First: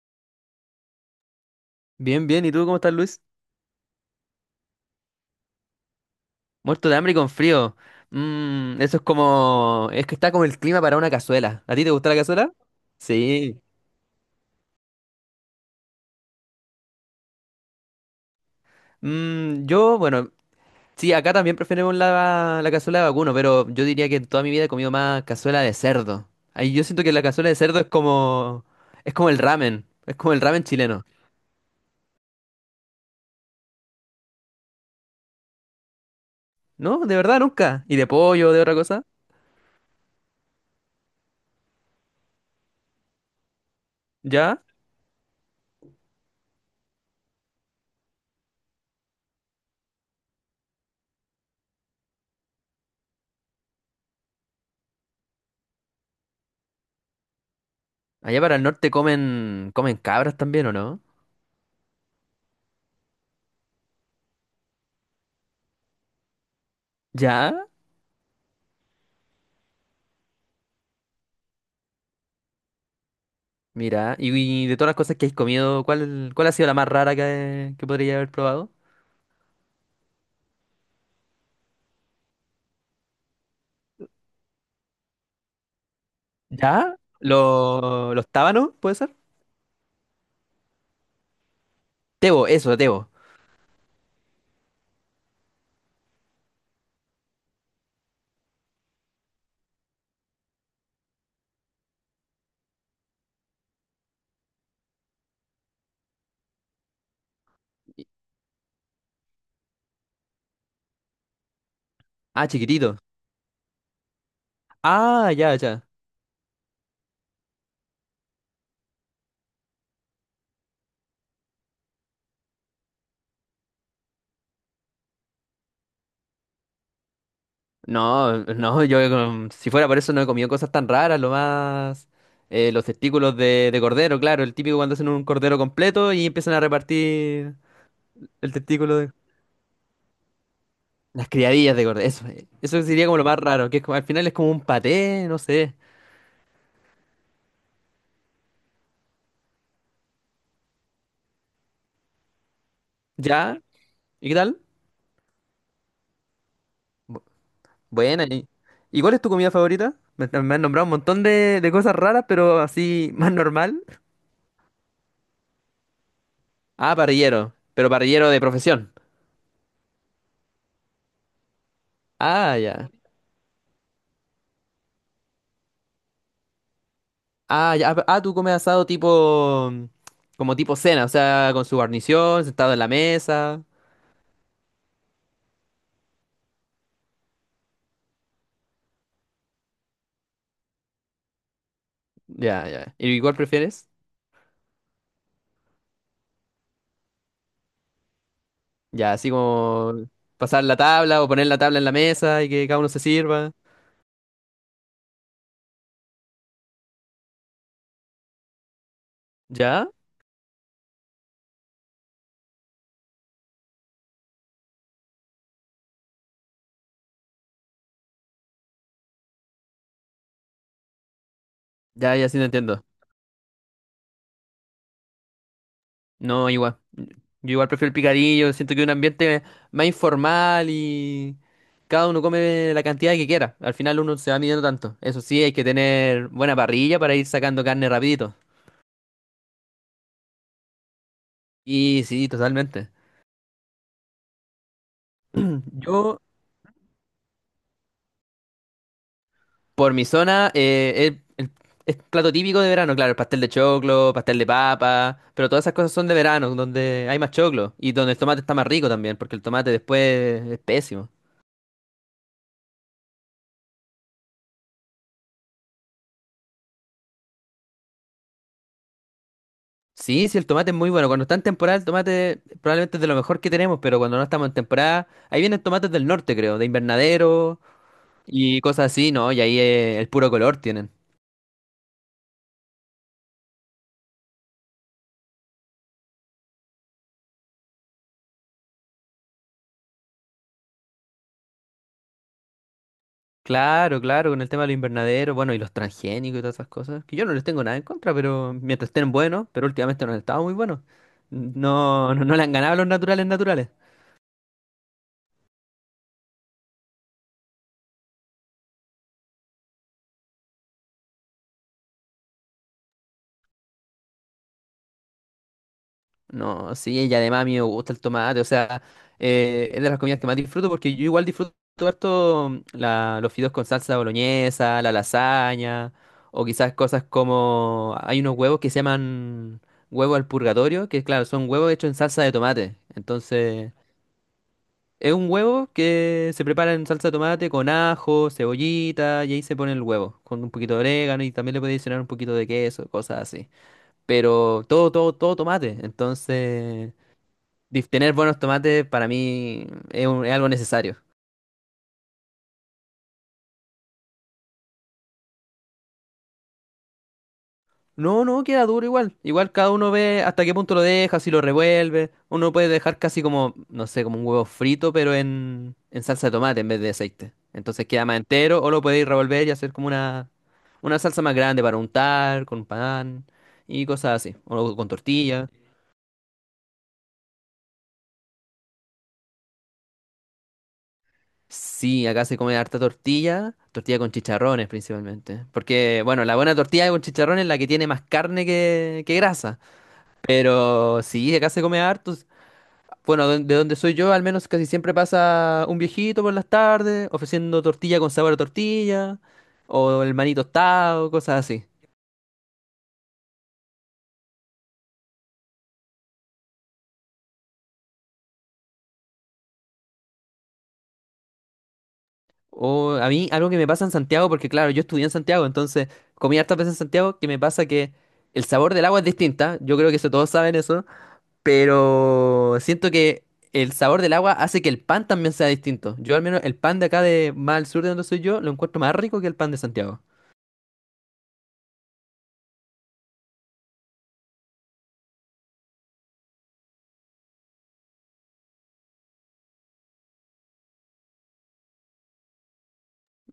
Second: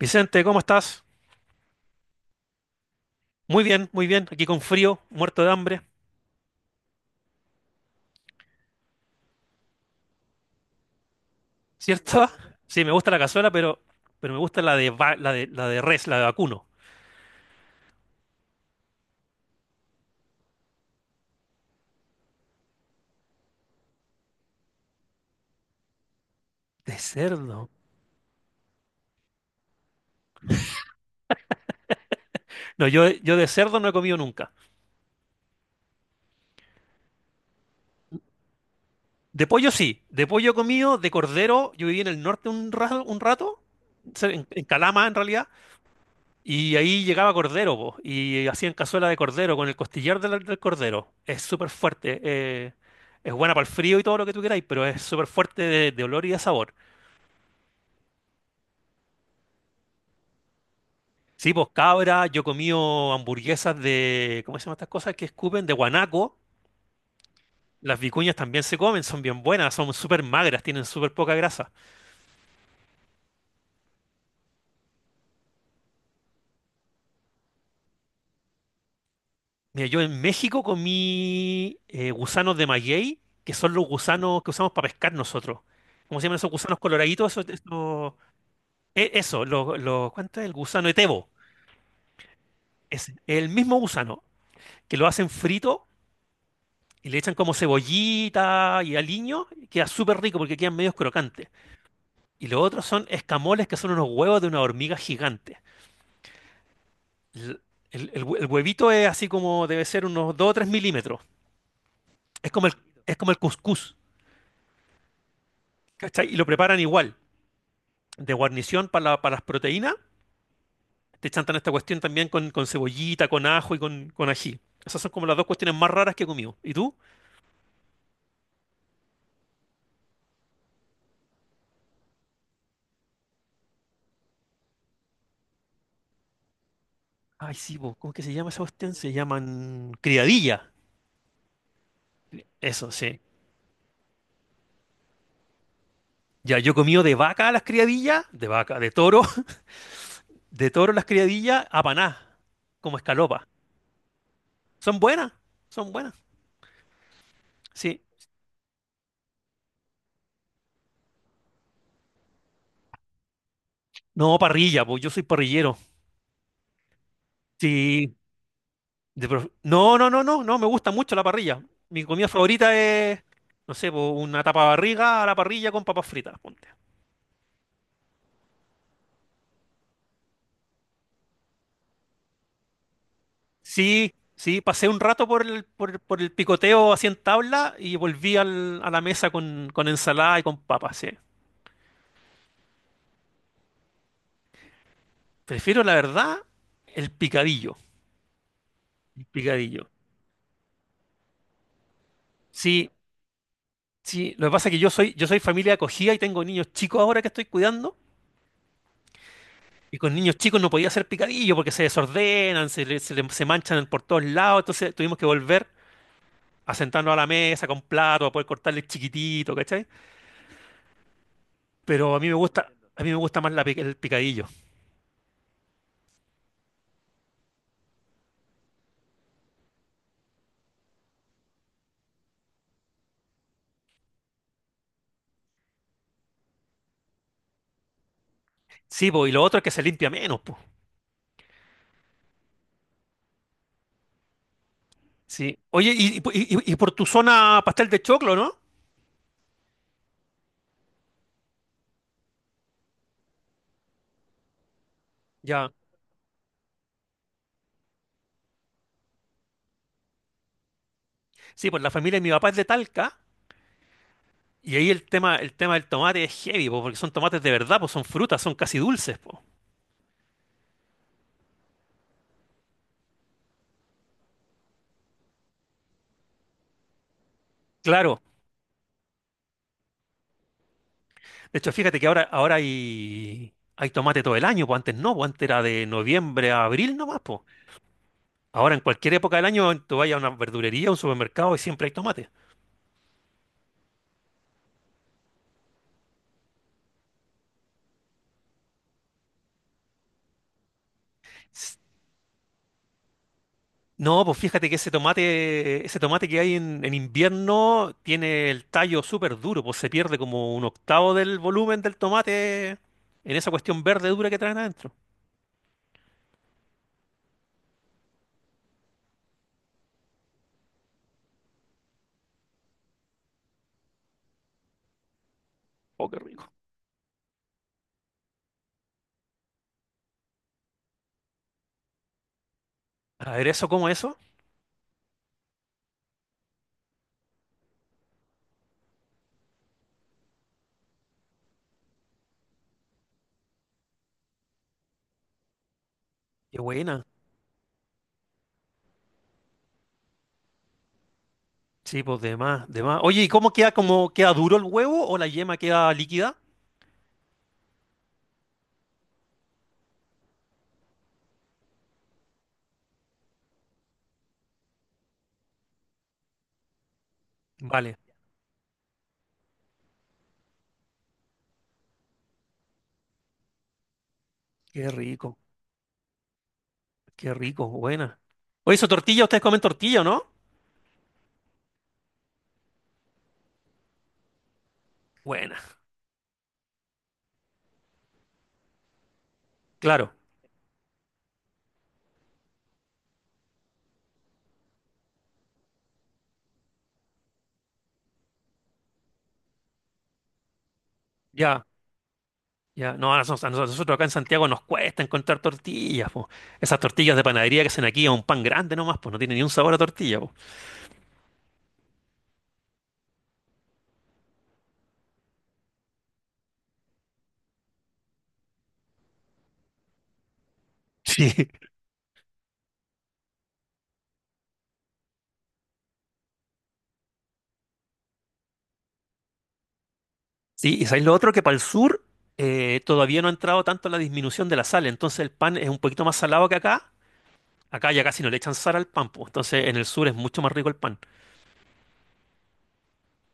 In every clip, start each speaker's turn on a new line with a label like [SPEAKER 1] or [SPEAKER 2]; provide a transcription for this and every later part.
[SPEAKER 1] Vicente, ¿cómo estás?
[SPEAKER 2] Bien, bien. ¿Y tú cómo estás, Luis?
[SPEAKER 1] Muy bien, muy bien. Aquí con frío, muerto de hambre,
[SPEAKER 2] Muerto de hambre y con frío. Eso es como... Es que está como el clima para una cazuela. ¿A ti te gusta la
[SPEAKER 1] ¿cierto?
[SPEAKER 2] cazuela?
[SPEAKER 1] Sí, me gusta la cazuela,
[SPEAKER 2] Sí.
[SPEAKER 1] pero me gusta la de res, la de vacuno.
[SPEAKER 2] Mm, yo, bueno, sí, acá también preferimos la cazuela de vacuno, pero yo diría que en toda mi vida he comido más cazuela de cerdo. Ahí yo
[SPEAKER 1] De
[SPEAKER 2] siento que la cazuela de
[SPEAKER 1] cerdo.
[SPEAKER 2] cerdo es como... Es como el ramen. Es como el ramen chileno.
[SPEAKER 1] No, yo de cerdo no he comido nunca.
[SPEAKER 2] No, de verdad, nunca. ¿Y de pollo, de otra cosa?
[SPEAKER 1] De pollo sí, de pollo he comido, de cordero. Yo viví en el norte un rato, se- en,
[SPEAKER 2] ¿Ya?
[SPEAKER 1] en Calama en realidad, y ahí llegaba cordero, po, y hacían cazuela de cordero con el costillar del cordero. Es súper fuerte. Es buena para el frío y todo lo que tú queráis, pero es súper fuerte de olor y de sabor.
[SPEAKER 2] Allá para el norte comen... comen cabras también, ¿o no?
[SPEAKER 1] Sí, pues cabra, yo he comido hamburguesas de, ¿cómo se llaman estas cosas que escupen? De guanaco.
[SPEAKER 2] ¿Ya?
[SPEAKER 1] Las vicuñas también se comen, son bien buenas, son súper magras, tienen súper poca grasa.
[SPEAKER 2] Mira, y de todas las cosas que has comido, ¿cuál ha sido la más rara que podría haber probado?
[SPEAKER 1] Mira, yo en México comí gusanos de maguey, que son los gusanos que usamos para pescar nosotros. ¿Cómo se llaman esos gusanos
[SPEAKER 2] ¿Ya?
[SPEAKER 1] coloraditos? Eso, eso.
[SPEAKER 2] Los tábanos, puede ser?
[SPEAKER 1] ¿Cuánto es el gusano etebo?
[SPEAKER 2] Tebo, eso, tebo.
[SPEAKER 1] Es el mismo gusano, que lo hacen frito y le echan como cebollita y aliño, y queda súper rico porque quedan medios crocantes. Y lo otro son escamoles que son unos huevos de una hormiga gigante. L- el huevito es así como debe ser unos 2 o 3 milímetros.
[SPEAKER 2] Ah,
[SPEAKER 1] Es como el,
[SPEAKER 2] chiquitito.
[SPEAKER 1] es como el cuscús,
[SPEAKER 2] Ah, ya, ya.
[SPEAKER 1] ¿cachai? Y lo preparan igual, de guarnición para las proteínas. Te chantan esta cuestión también con cebollita, con ajo y con ají. Esas son como las dos cuestiones más raras que he comido. ¿Y tú?
[SPEAKER 2] No, no, yo, si fuera por eso no he comido cosas tan raras, lo más... los testículos de cordero, claro, el típico cuando hacen un cordero completo y empiezan a
[SPEAKER 1] Ay,
[SPEAKER 2] repartir
[SPEAKER 1] sí, po, ¿cómo que se llama
[SPEAKER 2] el
[SPEAKER 1] esa cuestión?
[SPEAKER 2] testículo de...
[SPEAKER 1] Se llaman criadilla.
[SPEAKER 2] Las criadillas de cordero, eso, eso
[SPEAKER 1] Eso,
[SPEAKER 2] sería como
[SPEAKER 1] sí.
[SPEAKER 2] lo más raro, que es como- al final es como un paté, no sé.
[SPEAKER 1] Ya, yo he comido de vaca las criadillas, de vaca, de toro, de toro las criadillas, apaná, como escalopa.
[SPEAKER 2] ¿Ya? ¿Y qué tal?
[SPEAKER 1] Son buenas, son buenas. Sí.
[SPEAKER 2] Buena. ¿Y cuál es tu comida favorita? Me han nombrado un montón de cosas raras, pero así más normal.
[SPEAKER 1] No, parrilla, pues yo soy parrillero.
[SPEAKER 2] Ah, parrillero. Pero
[SPEAKER 1] Sí.
[SPEAKER 2] parrillero de profesión.
[SPEAKER 1] No, no, no, no, no, me gusta mucho la parrilla. Mi comida
[SPEAKER 2] Ah,
[SPEAKER 1] favorita
[SPEAKER 2] ya.
[SPEAKER 1] es, no sé, pues, una tapa barriga a la parrilla con papas fritas, ponte.
[SPEAKER 2] Ah, ya. Ah, tú comes asado tipo... Como tipo cena, o sea, con su guarnición, sentado en la mesa.
[SPEAKER 1] Sí, sí, pasé un rato por el picoteo así en tabla y volví a la mesa con ensalada y con papas, sí.
[SPEAKER 2] Ya, ya. ¿Y cuál prefieres?
[SPEAKER 1] Prefiero, la verdad, el picadillo.
[SPEAKER 2] Ya,
[SPEAKER 1] El
[SPEAKER 2] así
[SPEAKER 1] picadillo.
[SPEAKER 2] como pasar la tabla o poner la tabla en la mesa y que cada uno
[SPEAKER 1] Sí,
[SPEAKER 2] se sirva.
[SPEAKER 1] sí, lo que pasa es que yo soy familia acogida y tengo niños chicos ahora que estoy cuidando.
[SPEAKER 2] ¿Ya?
[SPEAKER 1] Y con niños chicos no podía hacer picadillo porque se desordenan, se manchan por todos lados. Entonces tuvimos que volver a sentarnos a la mesa con plato, a poder cortarle chiquitito, ¿cachai? Pero
[SPEAKER 2] Ya,
[SPEAKER 1] a mí
[SPEAKER 2] ya,
[SPEAKER 1] me
[SPEAKER 2] sí te
[SPEAKER 1] gusta,
[SPEAKER 2] entiendo.
[SPEAKER 1] a mí me gusta más el picadillo.
[SPEAKER 2] No, igual. Yo igual prefiero el picadillo, siento que es un ambiente más informal y cada uno come la cantidad que quiera. Al final uno se va midiendo tanto. Eso sí, hay que tener buena parrilla para ir sacando carne rapidito.
[SPEAKER 1] Sí, pues, y lo otro es que se limpia menos, pues.
[SPEAKER 2] Y sí, totalmente.
[SPEAKER 1] Sí. Oye,
[SPEAKER 2] Yo,
[SPEAKER 1] por tu zona pastel de choclo, ¿no?
[SPEAKER 2] por mi zona, es plato típico de verano, claro, el pastel de choclo, pastel de papa, pero todas
[SPEAKER 1] Ya.
[SPEAKER 2] esas cosas son de verano, donde hay más choclo y donde el tomate está más rico también, porque el tomate después es pésimo.
[SPEAKER 1] Sí, pues la familia de mi papá es de Talca. Y ahí el tema del tomate es heavy, po, porque son tomates de verdad, pues son frutas, son casi dulces, pues.
[SPEAKER 2] Sí, sí, el tomate es muy bueno. Cuando está en temporada, el tomate probablemente es de lo mejor que tenemos, pero cuando no estamos en temporada, ahí vienen tomates del norte, creo, de invernadero
[SPEAKER 1] Claro.
[SPEAKER 2] y cosas así, ¿no? Y ahí el puro color tienen.
[SPEAKER 1] De hecho, fíjate que ahora hay tomate todo el año, pues antes no, pues antes era de noviembre a abril nomás, pues. Ahora en cualquier época del año tú vayas a una verdulería, a un supermercado y siempre hay tomate.
[SPEAKER 2] Claro, claro, con el tema de los invernaderos, bueno, y los transgénicos y todas esas cosas, que yo no les tengo nada en contra, pero mientras estén buenos, pero últimamente no han estado muy buenos.
[SPEAKER 1] S-
[SPEAKER 2] No le han ganado a los naturales naturales.
[SPEAKER 1] No, pues fíjate que ese tomate que hay en invierno tiene el tallo súper duro, pues se pierde como un octavo del volumen del tomate en esa cuestión verde dura que traen adentro.
[SPEAKER 2] No, sí, y además a mí me gusta el tomate, o sea, es de las comidas que más disfruto porque yo igual disfruto harto, los fideos con salsa boloñesa, la lasaña,
[SPEAKER 1] Oh, qué
[SPEAKER 2] o
[SPEAKER 1] rico.
[SPEAKER 2] quizás cosas como, hay unos huevos que se llaman huevo al purgatorio, que claro, son huevos hechos en salsa de tomate,
[SPEAKER 1] A ver, ¿eso
[SPEAKER 2] entonces
[SPEAKER 1] cómo eso?
[SPEAKER 2] es un huevo que se prepara en salsa de tomate con ajo, cebollita, y ahí se pone el huevo, con un poquito de orégano y también le puede adicionar un poquito de queso, cosas así, pero todo tomate,
[SPEAKER 1] Qué
[SPEAKER 2] entonces
[SPEAKER 1] buena.
[SPEAKER 2] tener buenos tomates para mí es algo necesario.
[SPEAKER 1] Sí, pues de más, de más. Oye, ¿y cómo queda duro el huevo o la yema queda líquida?
[SPEAKER 2] No, no, queda duro igual. Igual cada uno ve hasta qué punto lo deja, si lo revuelve. Uno puede dejar casi como, no sé, como un huevo frito, pero en salsa de tomate en vez de aceite. Entonces
[SPEAKER 1] Vale.
[SPEAKER 2] queda más entero o lo podéis revolver y hacer como una salsa más grande para untar, con pan y cosas así. O
[SPEAKER 1] Qué
[SPEAKER 2] con
[SPEAKER 1] rico,
[SPEAKER 2] tortilla.
[SPEAKER 1] qué rico, buena. Oye, eso tortilla, ustedes comen tortilla, ¿o no?
[SPEAKER 2] Sí, acá se come harta tortilla, tortilla con chicharrones principalmente.
[SPEAKER 1] Buena,
[SPEAKER 2] Porque, bueno, la buena tortilla con chicharrones es la que tiene más carne que grasa.
[SPEAKER 1] claro,
[SPEAKER 2] Pero sí, acá se come harto. Bueno, de donde soy yo, al menos casi siempre pasa un viejito por las tardes ofreciendo tortilla con sabor a tortilla, o el maní tostado, cosas
[SPEAKER 1] ya,
[SPEAKER 2] así.
[SPEAKER 1] ya. No, a nosotros acá en Santiago nos cuesta encontrar tortillas, po. Esas tortillas de panadería que hacen aquí a un pan grande nomás, pues no tiene ni un sabor a tortilla, po.
[SPEAKER 2] O a mí, algo que me pasa en Santiago, porque claro, yo estudié en Santiago, entonces comí hartas veces en Santiago, que me pasa que el sabor del agua es distinta. Yo creo que eso todos saben eso,
[SPEAKER 1] Sí,
[SPEAKER 2] pero siento que el sabor del agua hace que el pan también sea distinto. Yo, al menos, el pan de acá, de más al sur de donde soy yo, lo encuentro más rico que el pan de Santiago.
[SPEAKER 1] sí, y sabéis lo otro que para el sur todavía no ha entrado tanto la disminución de la sal, entonces el pan es un poquito más salado que acá. Acá ya casi no le echan sal al pan, pues. Entonces en el sur es mucho más rico el pan.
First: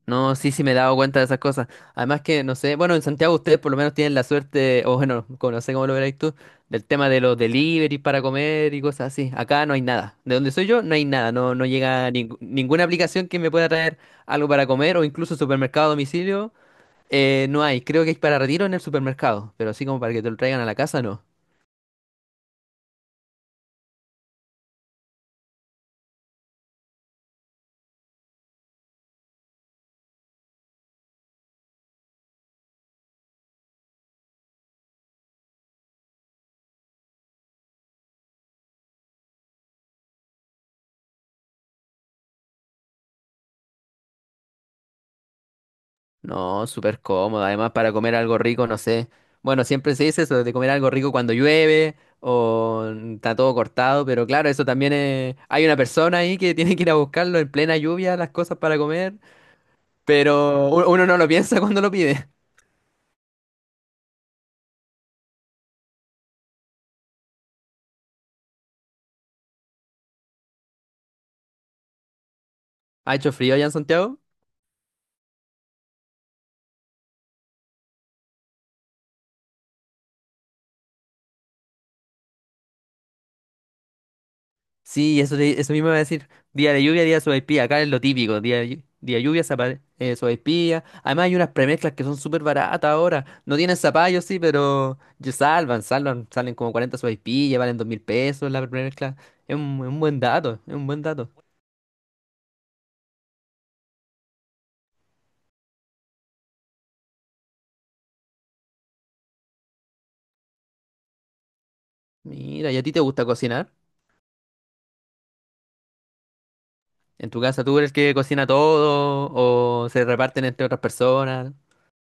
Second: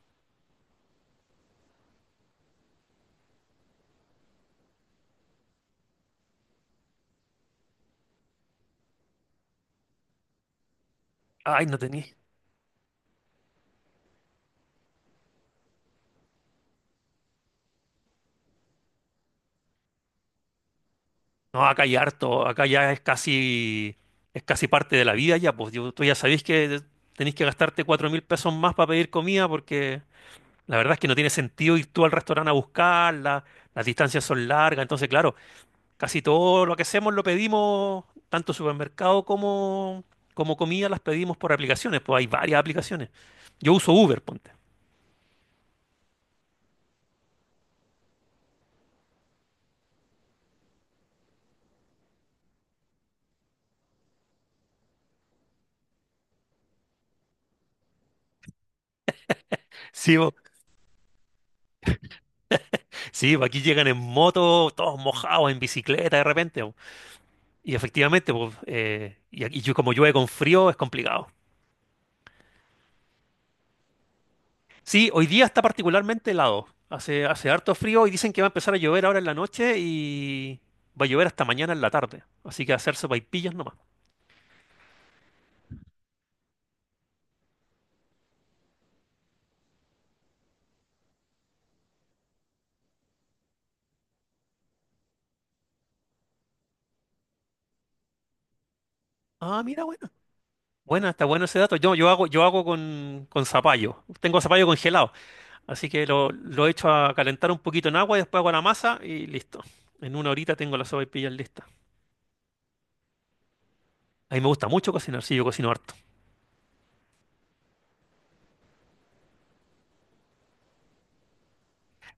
[SPEAKER 2] No, sí, sí me he dado cuenta de esas cosas. Además que, no sé, bueno, en Santiago ustedes por lo menos tienen la suerte, o bueno, no sé cómo lo veréis tú, del tema de los delivery para comer y cosas así. Acá no hay nada. De donde soy yo, no hay nada. No, no
[SPEAKER 1] Ay, no tenía.
[SPEAKER 2] llega ninguna aplicación que me pueda traer algo para comer o incluso supermercado a domicilio. No hay. Creo que hay para retiro en el supermercado, pero así como para que te lo traigan a la casa, no.
[SPEAKER 1] No, acá hay harto, acá ya es casi, parte de la vida ya, pues tú ya sabéis que tenéis que gastarte $4.000 más para pedir comida porque la verdad es que no tiene sentido ir tú al restaurante a buscarla, las distancias son largas, entonces claro, casi todo lo que hacemos lo pedimos, tanto supermercado como comida las pedimos por aplicaciones, pues hay varias aplicaciones. Yo uso Uber, ponte.
[SPEAKER 2] No, súper cómodo. Además, para comer algo rico, no sé. Bueno, siempre se dice eso de comer algo rico cuando llueve o está todo cortado, pero claro, eso también es... Hay una persona ahí que tiene que ir a buscarlo en plena lluvia, las cosas para comer,
[SPEAKER 1] Sí, po,
[SPEAKER 2] pero uno no lo piensa cuando lo pide.
[SPEAKER 1] sí, po, aquí llegan en moto, todos mojados, en bicicleta de repente. Y efectivamente, pues, como llueve con frío, es complicado.
[SPEAKER 2] ¿Ha hecho frío allá en Santiago?
[SPEAKER 1] Sí, hoy día está particularmente helado. Hace harto frío y dicen que va a empezar a llover ahora en la noche y va a llover hasta mañana en la tarde. Así que hacer sopaipillas nomás.
[SPEAKER 2] Sí, eso, eso mismo iba a decir. Día de lluvia, día de sopaipilla. Acá es lo típico. Día de lluvia, sopaipilla. Además, hay unas premezclas que son súper baratas ahora. No tienen zapallo, sí, pero ya salvan, salvan. Salen como 40 sopaipillas, valen 2.000 pesos la premezcla. Es
[SPEAKER 1] Ah, mira,
[SPEAKER 2] un
[SPEAKER 1] bueno.
[SPEAKER 2] buen dato, es un buen
[SPEAKER 1] Buena, está
[SPEAKER 2] dato.
[SPEAKER 1] bueno ese dato. Yo hago con zapallo. Tengo zapallo congelado. Así que lo echo a calentar un poquito en agua y después hago la masa y listo. En una horita tengo las sopaipillas listas.
[SPEAKER 2] Mira, ¿y a ti te gusta cocinar?
[SPEAKER 1] A mí me gusta mucho cocinar, sí, yo cocino harto.
[SPEAKER 2] ¿En tu casa tú eres el que cocina todo o se reparten entre otras personas?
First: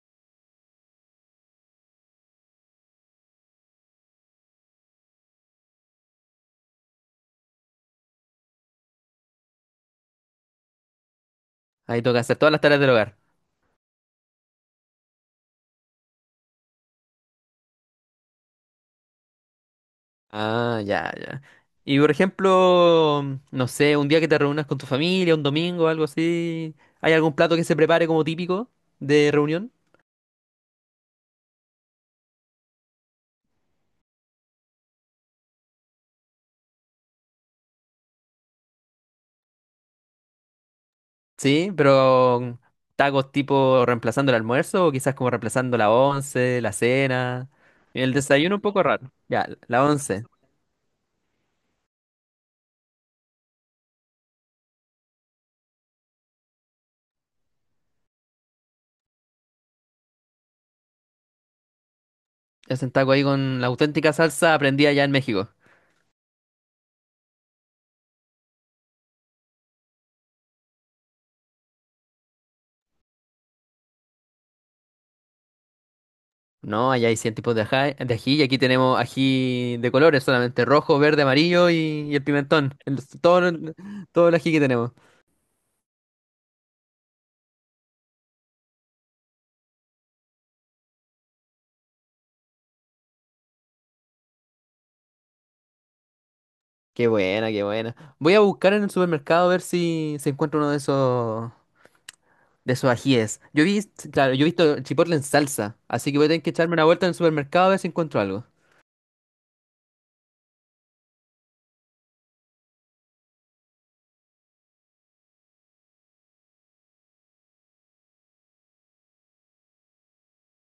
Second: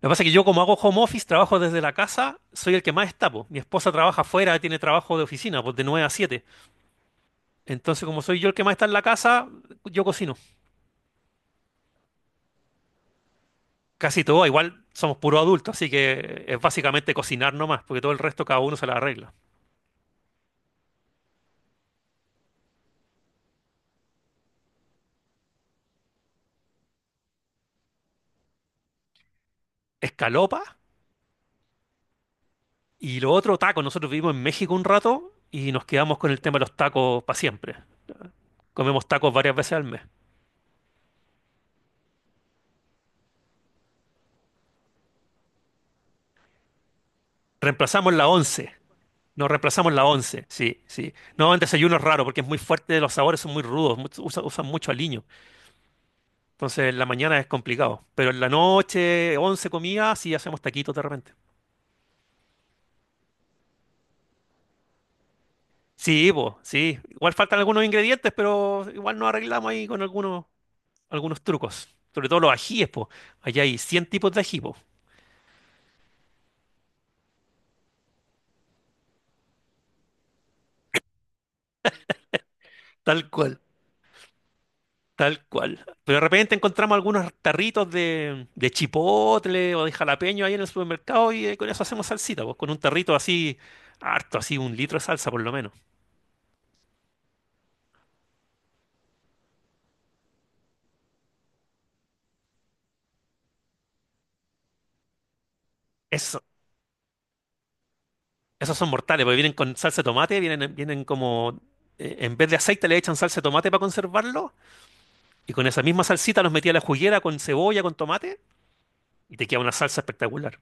[SPEAKER 1] Lo que pasa es que yo como hago home office, trabajo desde la casa, soy el que más está, po. Mi esposa trabaja afuera, tiene trabajo de oficina, pues de 9 a 7. Entonces, como soy yo el que más está en la casa, yo cocino.
[SPEAKER 2] Ahí toca hacer todas las tareas del hogar.
[SPEAKER 1] Casi todo, igual somos puros adultos, así que es básicamente cocinar nomás, porque todo el resto cada uno se la arregla.
[SPEAKER 2] Ah, ya, ya. Y por ejemplo, no sé, un día que te reúnas con tu familia, un domingo, algo así, ¿hay algún plato que se prepare como típico de reunión?
[SPEAKER 1] Escalopa y lo otro, tacos. Nosotros vivimos en México un rato y nos quedamos con el tema de los tacos para siempre. Comemos tacos varias veces al mes.
[SPEAKER 2] Sí, pero tacos tipo reemplazando el almuerzo o quizás como reemplazando la once, la cena. El
[SPEAKER 1] Reemplazamos la
[SPEAKER 2] desayuno un
[SPEAKER 1] once.
[SPEAKER 2] poco raro. Ya,
[SPEAKER 1] Nos
[SPEAKER 2] la
[SPEAKER 1] reemplazamos la
[SPEAKER 2] once.
[SPEAKER 1] once, sí, sí. No, el desayuno es raro porque es muy fuerte, los sabores son muy rudos, usan mucho aliño. Entonces, en la mañana es complicado. Pero en la noche, 11 comidas, sí hacemos taquitos de repente.
[SPEAKER 2] Es un taco ahí con la auténtica salsa aprendida allá en México.
[SPEAKER 1] Sí, pues, sí. Igual faltan algunos ingredientes, pero igual nos arreglamos ahí con algunos trucos. Sobre todo los ajíes, pues. Allá hay 100 tipos de ají, po.
[SPEAKER 2] No, allá hay 100 tipos de ají y aquí tenemos ají de colores, solamente rojo, verde, amarillo y el pimentón.
[SPEAKER 1] Tal cual.
[SPEAKER 2] Todo el ají que tenemos.
[SPEAKER 1] Tal cual. Pero de repente encontramos algunos tarritos de chipotle o de jalapeño ahí en el supermercado y con eso hacemos salsita, pues con un tarrito así, harto, así 1 litro de salsa por lo menos.
[SPEAKER 2] Qué buena, qué buena. Voy a buscar en el supermercado a ver si se encuentra uno de esos ajíes. Yo vi, claro, yo he visto el chipotle en salsa, así que voy a tener
[SPEAKER 1] Eso,
[SPEAKER 2] que echarme una vuelta en el supermercado a ver si encuentro algo.
[SPEAKER 1] esos son mortales, porque vienen con salsa de tomate, vienen como, en vez de aceite le echan salsa de tomate para conservarlo y con esa misma salsita los metí a la juguera con cebolla, con tomate y te queda una salsa espectacular.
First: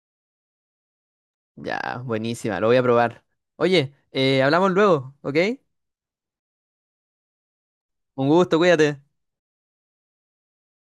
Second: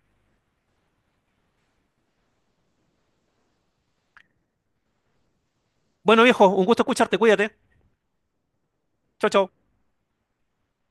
[SPEAKER 2] Ya, buenísima, lo voy a probar. Oye, hablamos luego, ¿ok?
[SPEAKER 1] Bueno, viejo, un gusto escucharte, cuídate.
[SPEAKER 2] Un gusto, cuídate.
[SPEAKER 1] Chao, chao.